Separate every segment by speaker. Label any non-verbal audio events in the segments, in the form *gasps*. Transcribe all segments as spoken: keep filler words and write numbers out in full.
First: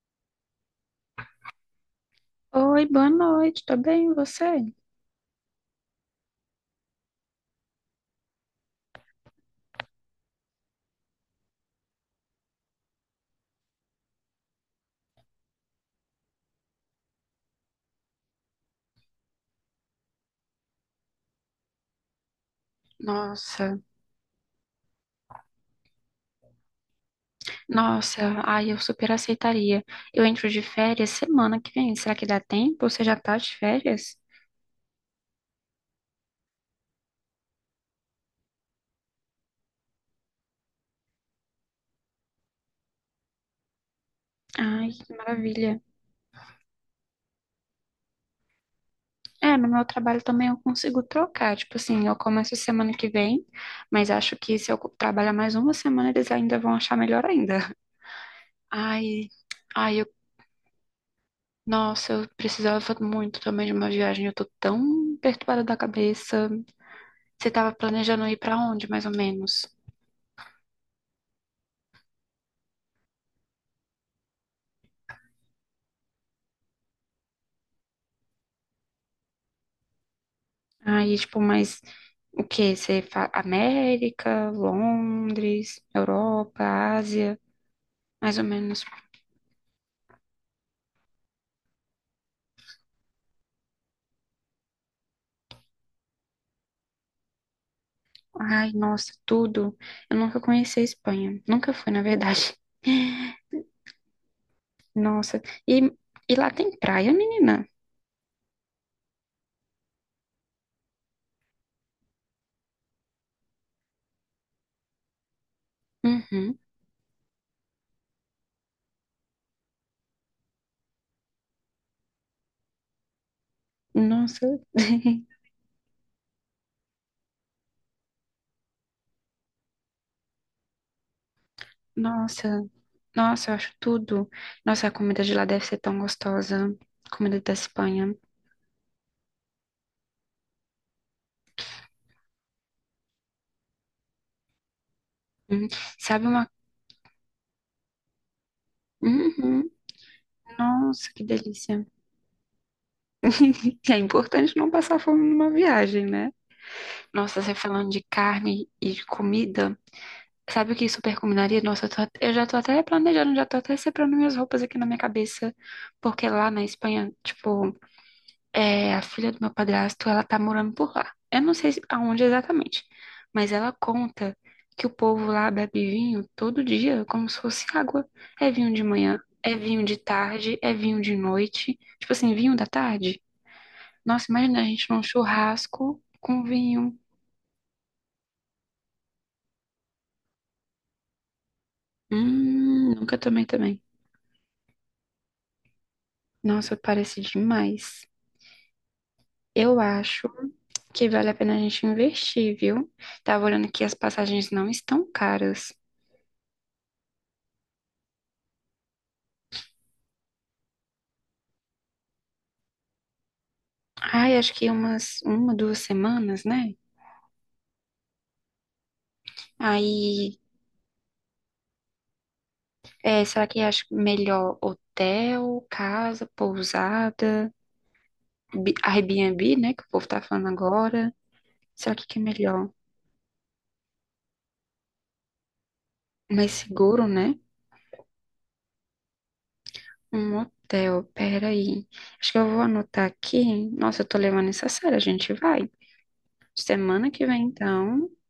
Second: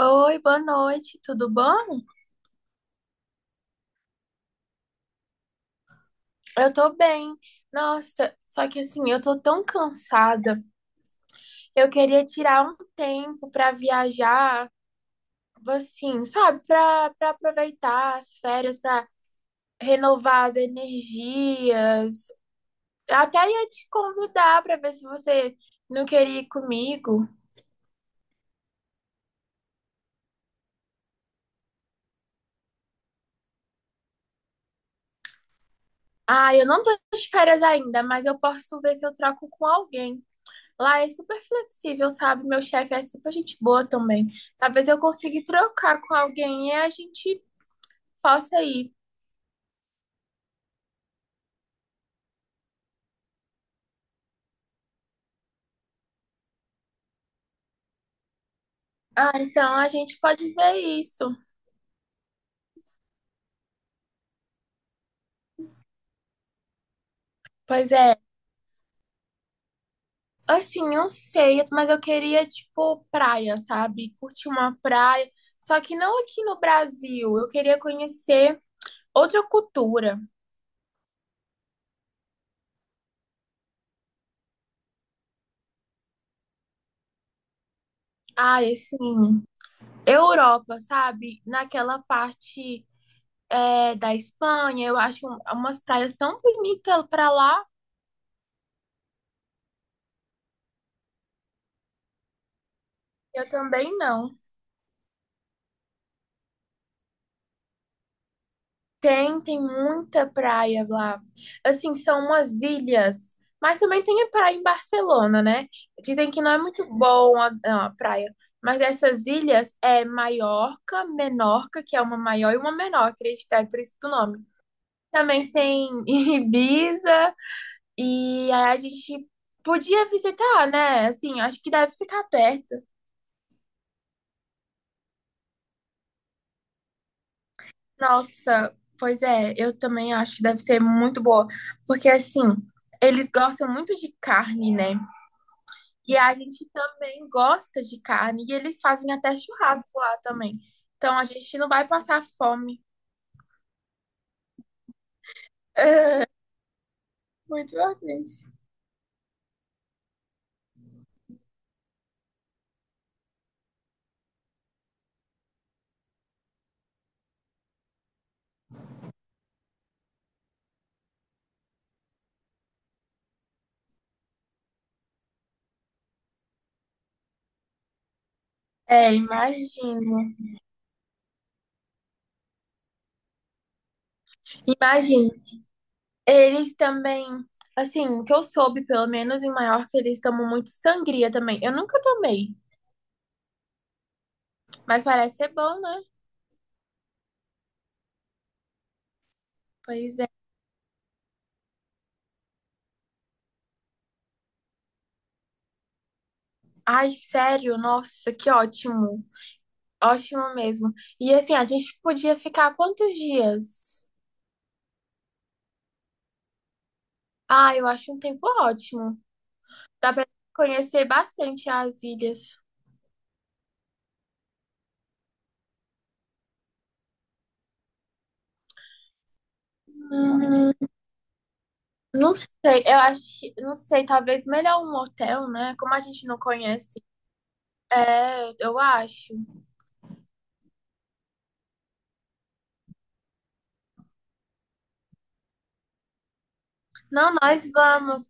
Speaker 1: Oi, boa noite, tudo bom?
Speaker 2: Oi, boa noite, tô bem, e você?
Speaker 1: Eu tô bem. Nossa, só que assim, eu tô tão cansada. Eu queria tirar um tempo pra viajar, assim, sabe? Pra para aproveitar as férias, pra renovar as energias. Até ia
Speaker 2: Nossa,
Speaker 1: te convidar pra ver se você não queria ir comigo.
Speaker 2: nossa, ai, eu super aceitaria. Eu entro de férias semana que vem, será que dá tempo? Você já tá de férias?
Speaker 1: Ah, eu não tô de férias ainda, mas eu posso ver se eu troco com alguém. Lá é super flexível, sabe? Meu chefe é super gente boa também. Talvez
Speaker 2: Ai,
Speaker 1: eu
Speaker 2: que
Speaker 1: consiga
Speaker 2: maravilha.
Speaker 1: trocar com alguém e a gente possa ir.
Speaker 2: É, no meu trabalho também eu consigo trocar. Tipo assim, eu começo semana que vem, mas acho que se eu co- trabalhar mais uma semana, eles ainda vão achar melhor ainda. Ai,
Speaker 1: Ah, então a
Speaker 2: ai, eu,
Speaker 1: gente pode ver isso.
Speaker 2: nossa, eu precisava muito também de uma viagem. Eu tô tão perturbada da cabeça. Você tava
Speaker 1: Pois é.
Speaker 2: planejando ir pra onde, mais ou menos?
Speaker 1: Assim, não sei, mas eu queria, tipo, praia, sabe? Curtir uma praia. Só que não aqui no Brasil. Eu queria conhecer outra cultura.
Speaker 2: Aí, tipo, mas o quê? Você fa- América, Londres, Europa, Ásia, mais ou
Speaker 1: Ah,
Speaker 2: menos.
Speaker 1: assim, Europa, sabe? Naquela parte, é, da Espanha, eu acho umas praias tão bonitas pra lá.
Speaker 2: Ai, nossa, tudo. Eu nunca conheci a Espanha. Nunca fui, na verdade.
Speaker 1: Eu também não.
Speaker 2: Nossa. E, e lá tem praia, menina?
Speaker 1: Tem, tem muita praia lá. Assim, são umas ilhas, mas também tem a praia em Barcelona, né? Dizem que não é
Speaker 2: Uhum.
Speaker 1: muito bom a, não, a praia, mas essas ilhas é Maiorca, Menorca, que é uma maior e uma menor, acredito, é por isso do nome.
Speaker 2: Nossa. *laughs*
Speaker 1: Também tem *laughs* Ibiza, e aí a gente podia visitar, né? Assim, acho que deve ficar
Speaker 2: Nossa.
Speaker 1: perto.
Speaker 2: Nossa, eu acho tudo. Nossa, a comida de lá deve ser tão gostosa. Comida da Espanha.
Speaker 1: Nossa, pois é, eu também acho que deve ser muito boa, porque assim, eles gostam muito de carne, né?
Speaker 2: Uhum.
Speaker 1: E
Speaker 2: Sabe
Speaker 1: a
Speaker 2: uma.
Speaker 1: gente também gosta de carne, e eles fazem até
Speaker 2: Uhum.
Speaker 1: churrasco lá também.
Speaker 2: Nossa,
Speaker 1: Então
Speaker 2: que
Speaker 1: a gente não
Speaker 2: delícia.
Speaker 1: vai passar fome.
Speaker 2: É importante não passar fome numa viagem,
Speaker 1: *laughs*
Speaker 2: né? Nossa, você
Speaker 1: Muito
Speaker 2: falando de
Speaker 1: bacante.
Speaker 2: carne e de comida, sabe o que super combinaria? Nossa, eu, tô at- Eu já tô até planejando, já tô até separando minhas roupas aqui na minha cabeça, porque lá na Espanha, tipo, é, a filha do meu padrasto, ela tá morando por lá. Eu não sei se- aonde exatamente, mas ela conta que o povo lá bebe vinho todo dia, como se fosse água. É vinho de
Speaker 1: É,
Speaker 2: manhã, é vinho de
Speaker 1: imagino.
Speaker 2: tarde, é vinho de noite. Tipo assim, vinho da tarde. Nossa, imagina a gente num
Speaker 1: Imagino.
Speaker 2: churrasco com
Speaker 1: Eles
Speaker 2: vinho.
Speaker 1: também, assim, o que eu soube, pelo menos em Maiorca, eles tomam muito sangria também. Eu nunca tomei,
Speaker 2: Hum, nunca tomei também.
Speaker 1: mas parece ser bom, né?
Speaker 2: Nossa, parece demais. Eu
Speaker 1: Pois é.
Speaker 2: acho que vale a pena a gente investir, viu? Tava olhando que as passagens não estão caras.
Speaker 1: Ai, sério, nossa, que ótimo. Ótimo mesmo. E assim, a gente podia ficar quantos dias?
Speaker 2: Ai, acho que umas uma, duas semanas, né?
Speaker 1: Ah, eu acho um tempo ótimo. Dá pra
Speaker 2: Aí,
Speaker 1: conhecer bastante as ilhas.
Speaker 2: é, será que acho melhor hotel, casa, pousada, Bi- Airbnb, né? Que o povo tá falando
Speaker 1: Hum,
Speaker 2: agora. Será que que é
Speaker 1: não
Speaker 2: melhor?
Speaker 1: sei, eu acho, não sei, talvez melhor um hotel, né? Como a gente não
Speaker 2: Mais
Speaker 1: conhece,
Speaker 2: seguro, né?
Speaker 1: é, eu acho.
Speaker 2: Um hotel, peraí. Acho que eu vou anotar aqui. Nossa, eu tô levando isso a sério, a gente vai. Semana que
Speaker 1: Não,
Speaker 2: vem,
Speaker 1: nós
Speaker 2: então.
Speaker 1: vamos.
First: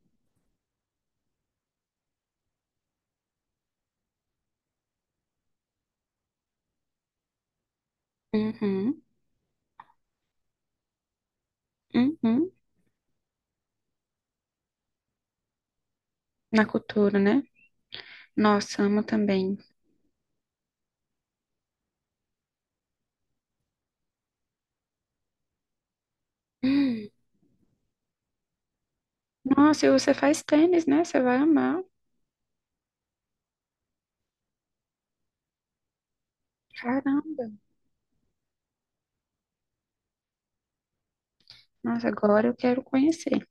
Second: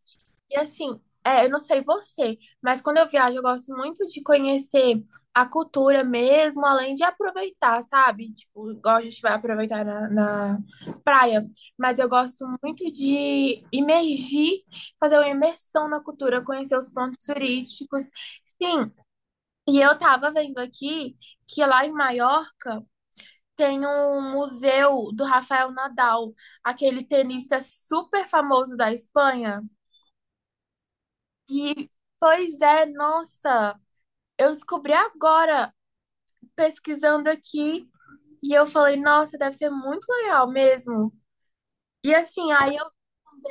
Speaker 1: E assim, é, eu não sei você, mas quando eu viajo, eu gosto muito de conhecer a cultura mesmo, além de aproveitar, sabe? Tipo, igual
Speaker 2: Uhum,
Speaker 1: a gente vai aproveitar na, na praia. Mas eu gosto
Speaker 2: uhum.
Speaker 1: muito de imergir, fazer uma imersão na cultura,
Speaker 2: Na
Speaker 1: conhecer os
Speaker 2: cultura,
Speaker 1: pontos
Speaker 2: né?
Speaker 1: turísticos.
Speaker 2: Nossa,
Speaker 1: Sim,
Speaker 2: amo também. *gasps*
Speaker 1: e eu tava vendo aqui que lá em Maiorca tem um museu do Rafael Nadal, aquele
Speaker 2: Hum.
Speaker 1: tenista super famoso da Espanha.
Speaker 2: Nossa, e você faz tênis, né? Você vai amar.
Speaker 1: E, pois é, nossa, eu descobri agora, pesquisando
Speaker 2: Caramba.
Speaker 1: aqui, e eu falei, nossa, deve ser muito legal mesmo.
Speaker 2: Nossa,
Speaker 1: E
Speaker 2: agora
Speaker 1: assim,
Speaker 2: eu
Speaker 1: aí
Speaker 2: quero
Speaker 1: eu
Speaker 2: conhecer.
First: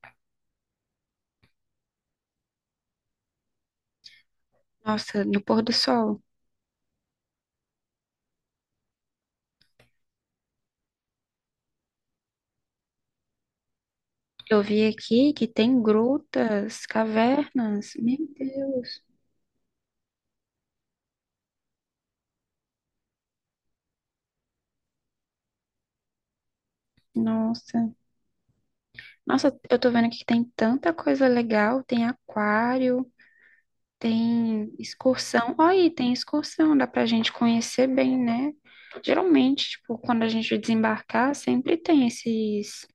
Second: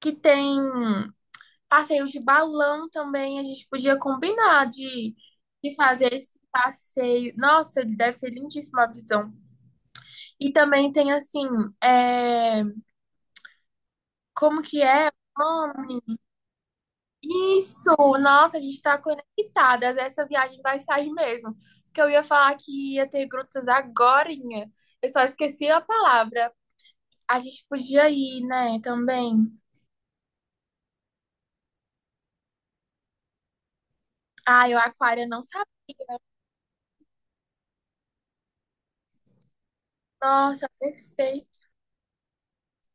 Speaker 1: que tem passeios de balão também, a gente podia combinar de,
Speaker 2: Nossa, no pôr do
Speaker 1: de fazer
Speaker 2: sol.
Speaker 1: esse passeio. Nossa, deve ser lindíssima a visão. E também tem assim, é,
Speaker 2: Eu
Speaker 1: como que
Speaker 2: vi
Speaker 1: é?
Speaker 2: aqui
Speaker 1: O
Speaker 2: que tem
Speaker 1: nome?
Speaker 2: grutas,
Speaker 1: Isso,
Speaker 2: cavernas. Meu
Speaker 1: nossa, a gente está
Speaker 2: Deus.
Speaker 1: conectadas. Essa viagem vai sair mesmo. Porque eu ia falar que ia ter grutas agorinha. Eu só esqueci a palavra. A gente
Speaker 2: Nossa.
Speaker 1: podia ir, né? Também.
Speaker 2: Nossa, eu tô vendo aqui que tem tanta coisa legal. Tem aquário,
Speaker 1: Ah,
Speaker 2: tem
Speaker 1: eu aquário eu não
Speaker 2: excursão.
Speaker 1: sabia.
Speaker 2: Olha aí, tem excursão. Dá pra gente conhecer bem, né? Geralmente, tipo, quando a gente
Speaker 1: Nossa,
Speaker 2: desembarcar,
Speaker 1: perfeito.
Speaker 2: sempre tem esses,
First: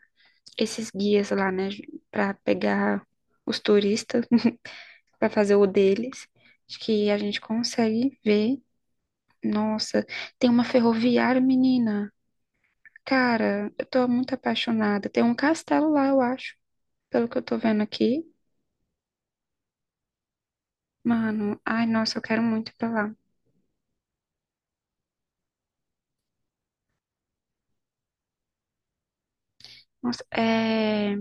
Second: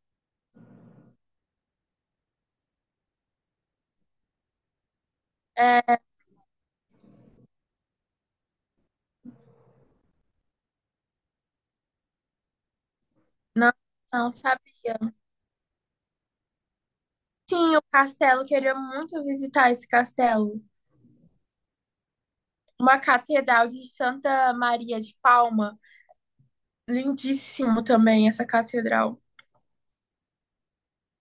Speaker 2: esses guias lá, né? Pra pegar os turistas, *laughs* pra fazer o
Speaker 1: É,
Speaker 2: deles. Acho que a gente consegue ver. Nossa, tem uma ferroviária, menina.
Speaker 1: não,
Speaker 2: Cara, eu tô
Speaker 1: não
Speaker 2: muito
Speaker 1: sabia.
Speaker 2: apaixonada. Tem um castelo lá, eu acho, pelo que eu tô
Speaker 1: Sim,
Speaker 2: vendo
Speaker 1: o
Speaker 2: aqui.
Speaker 1: castelo, queria muito visitar esse castelo.
Speaker 2: Mano, ai, nossa, eu quero muito ir pra
Speaker 1: Uma
Speaker 2: lá.
Speaker 1: catedral de Santa Maria de Palma. Lindíssimo também essa catedral.
Speaker 2: Nossa, é...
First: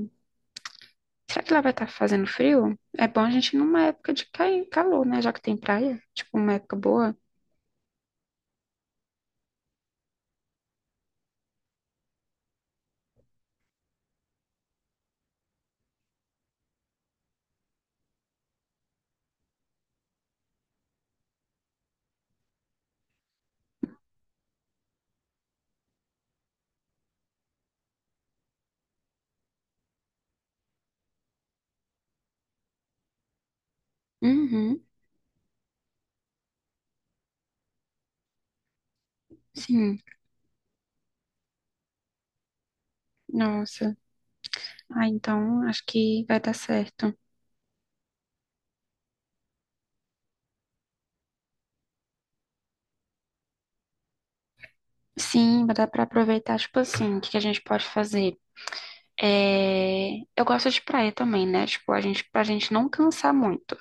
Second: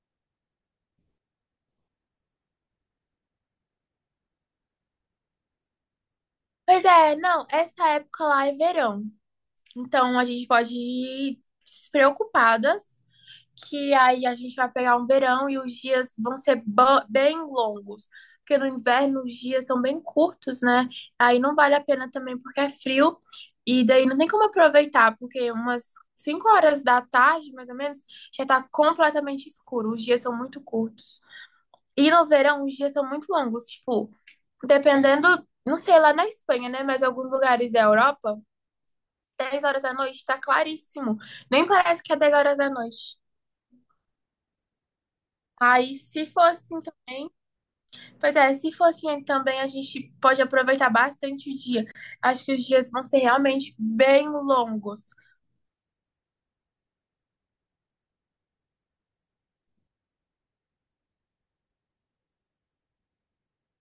Speaker 2: Será que lá vai estar fazendo frio? É bom a gente ir numa época de cair calor, né? Já que tem praia, tipo, uma época
Speaker 1: Pois
Speaker 2: boa.
Speaker 1: é, não, essa época lá é verão. Então a gente pode ir despreocupadas, que aí a gente vai pegar um verão e os dias vão ser bem longos. Porque no inverno os dias são bem curtos, né? Aí não vale a pena também porque é frio. E daí não tem como aproveitar, porque umas cinco horas da tarde, mais ou menos, já tá completamente escuro. Os dias são muito curtos. E no verão os dias são muito longos. Tipo,
Speaker 2: Uhum,
Speaker 1: dependendo, não sei, lá na Espanha, né? Mas alguns lugares da Europa dez horas da
Speaker 2: sim.
Speaker 1: noite, tá claríssimo. Nem parece que é dez horas da noite.
Speaker 2: Nossa. Ah, então acho
Speaker 1: Aí,
Speaker 2: que
Speaker 1: se
Speaker 2: vai
Speaker 1: for
Speaker 2: dar
Speaker 1: assim
Speaker 2: certo.
Speaker 1: também, pois é, se for assim também, a gente pode aproveitar bastante o dia. Acho que os dias vão ser realmente bem longos.
Speaker 2: Sim, vai dar pra aproveitar, tipo assim, o que que a gente pode fazer? É, eu gosto de praia também, né? Tipo, a gente, pra gente não cansar muito.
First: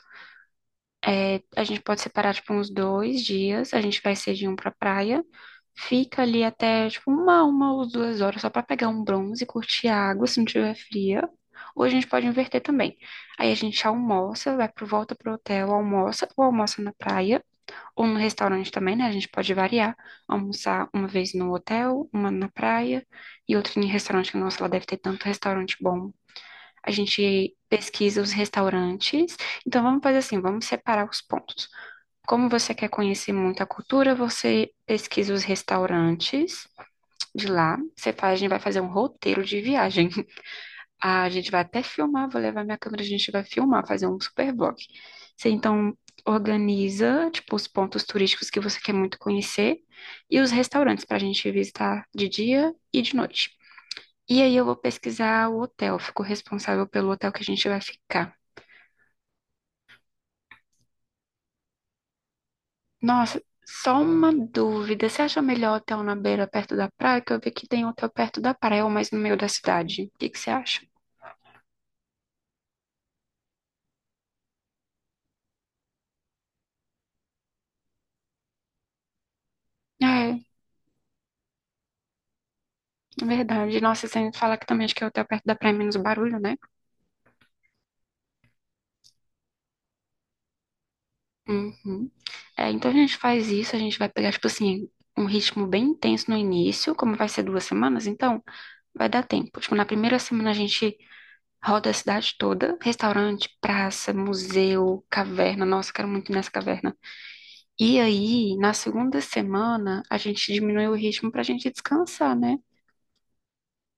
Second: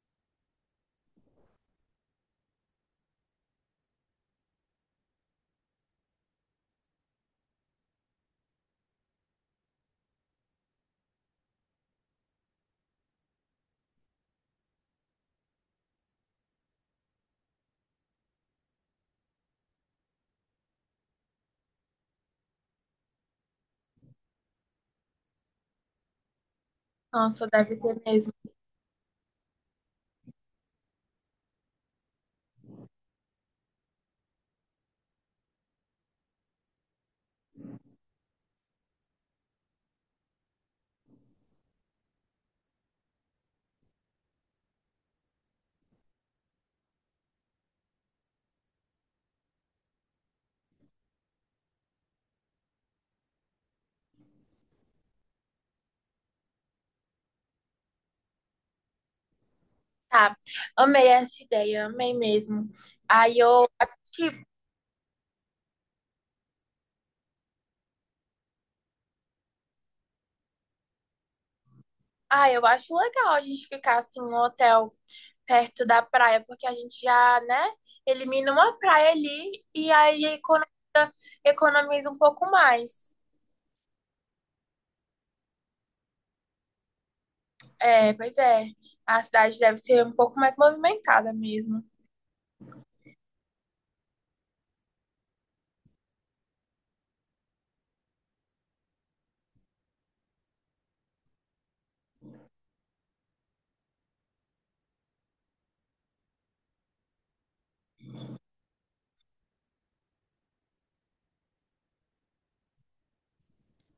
Speaker 2: A gente pode separar, tipo, uns dois dias. A gente vai cedinho pra praia. Fica ali até, tipo, uma, uma ou duas horas só pra pegar um bronze, curtir a água se não tiver fria. Ou a gente pode inverter também. Aí a gente almoça, vai pro volta pro hotel, almoça, ou almoça na praia, ou no restaurante também, né? A gente pode variar. Almoçar uma vez no hotel, uma na praia e outra em restaurante. Nossa, lá deve ter tanto restaurante bom, a
Speaker 1: Nossa,
Speaker 2: gente
Speaker 1: deve ter
Speaker 2: pesquisa os
Speaker 1: mesmo.
Speaker 2: restaurantes. Então vamos fazer assim, vamos separar os pontos. Como você quer conhecer muito a cultura, você pesquisa os restaurantes de lá. Você faz, a gente vai fazer um roteiro de viagem. *laughs* A gente vai até filmar, vou levar minha câmera, a gente vai filmar, fazer um super vlog. Você então organiza, tipo, os pontos turísticos que você quer muito conhecer e os restaurantes para a gente visitar de dia e de noite. E aí eu vou pesquisar o hotel, fico responsável pelo hotel que a gente vai ficar.
Speaker 1: Tá, amei essa ideia, amei mesmo. Aí
Speaker 2: Nossa,
Speaker 1: eu,
Speaker 2: só uma
Speaker 1: tipo,
Speaker 2: dúvida. Você acha melhor hotel na beira, perto da praia? Que eu vi que tem hotel perto da praia, ou mais no meio da cidade. O que que você acha?
Speaker 1: ah, eu acho legal a gente ficar assim no hotel perto da praia, porque a gente já, né, elimina uma praia ali e aí
Speaker 2: É,
Speaker 1: economiza, economiza um pouco mais.
Speaker 2: é verdade. Nossa, sem falar que também acho que é hotel perto da praia é menos barulho, né?
Speaker 1: É, pois é. A cidade deve ser um pouco mais movimentada mesmo.
Speaker 2: Uhum. É, então a gente faz isso, a gente vai pegar, tipo assim, um ritmo bem intenso no início, como vai ser duas semanas, então vai dar tempo. Tipo, na primeira semana a gente roda a cidade toda, restaurante, praça, museu, caverna. Nossa, quero muito ir nessa caverna. E aí, na segunda semana, a gente diminui o ritmo pra gente descansar, né?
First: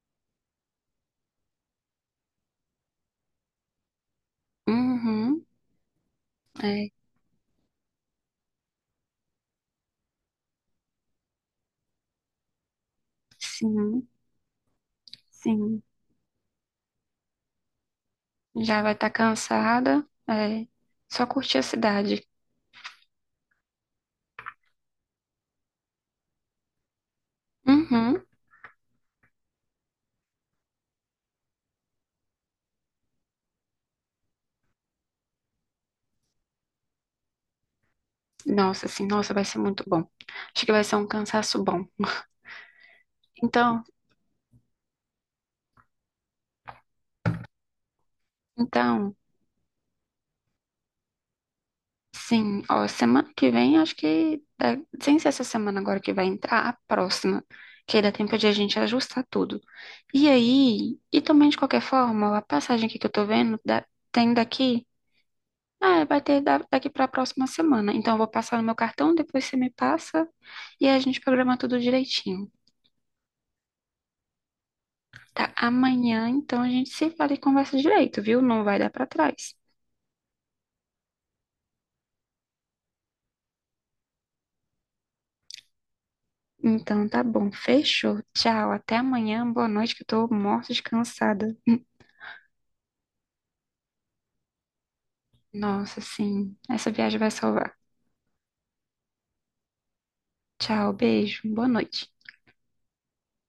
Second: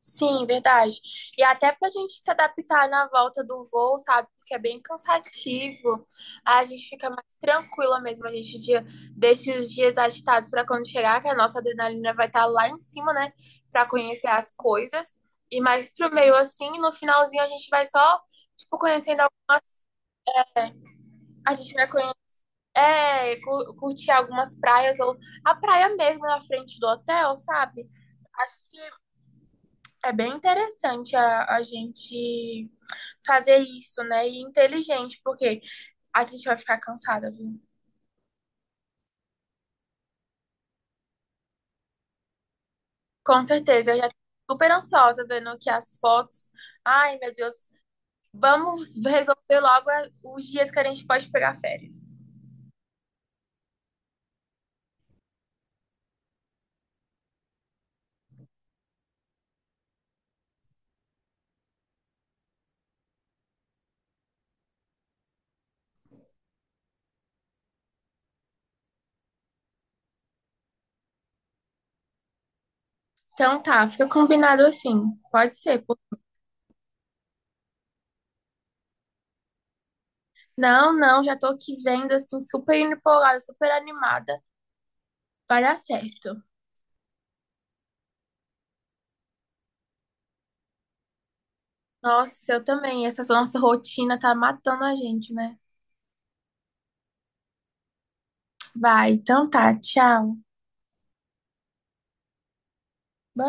Speaker 1: Sim, verdade. E até para a gente se adaptar na volta do voo, sabe? Porque é bem
Speaker 2: Uhum,
Speaker 1: cansativo. A gente
Speaker 2: é,
Speaker 1: fica mais tranquila mesmo. A gente dia- deixa os dias agitados para quando chegar, que a nossa adrenalina vai estar lá em cima, né? Para
Speaker 2: sim,
Speaker 1: conhecer as coisas. E
Speaker 2: sim.
Speaker 1: mais pro meio assim, no finalzinho a gente vai só, tipo,
Speaker 2: Já vai estar
Speaker 1: conhecendo. al-
Speaker 2: cansada, é, só
Speaker 1: A
Speaker 2: curtir a
Speaker 1: gente vai conhecer,
Speaker 2: cidade.
Speaker 1: é, cu- curtir algumas praias ou a praia mesmo na frente do hotel, sabe?
Speaker 2: Uhum.
Speaker 1: Acho que é bem interessante a, a gente fazer isso, né? E inteligente, porque a gente vai ficar cansada, viu?
Speaker 2: Nossa, assim, nossa, vai ser muito bom. Acho que vai ser um cansaço bom.
Speaker 1: Com
Speaker 2: Então,
Speaker 1: certeza, eu já tô super ansiosa vendo aqui as fotos. Ai, meu Deus, vamos *laughs*
Speaker 2: então,
Speaker 1: resolver logo a- os dias que a gente pode pegar férias.
Speaker 2: sim, ó, semana que vem, acho que, dá- sem ser essa semana agora que vai entrar, a próxima, que aí dá tempo de a gente ajustar tudo. E aí, e também de qualquer forma, a passagem aqui que eu tô vendo, dá- tem daqui, ah, vai ter da- daqui pra próxima semana. Então eu vou passar no meu cartão, depois você me passa e aí a gente programa tudo direitinho.
Speaker 1: Então tá, fica combinado assim.
Speaker 2: Tá,
Speaker 1: Pode ser. Pô.
Speaker 2: amanhã, então a gente se fala e conversa direito, viu? Não vai dar pra trás.
Speaker 1: Não, não, já tô aqui vendo assim, super empolgada, super animada. Vai dar certo.
Speaker 2: Então tá bom, fechou. Tchau, até amanhã. Boa noite, que eu tô morta de cansada.
Speaker 1: Nossa, eu também. Essa nossa rotina tá matando a gente, né?
Speaker 2: Nossa, sim. Essa viagem vai salvar.
Speaker 1: Vai, então tá, tchau.
Speaker 2: Tchau, beijo, boa noite.
Speaker 1: Boa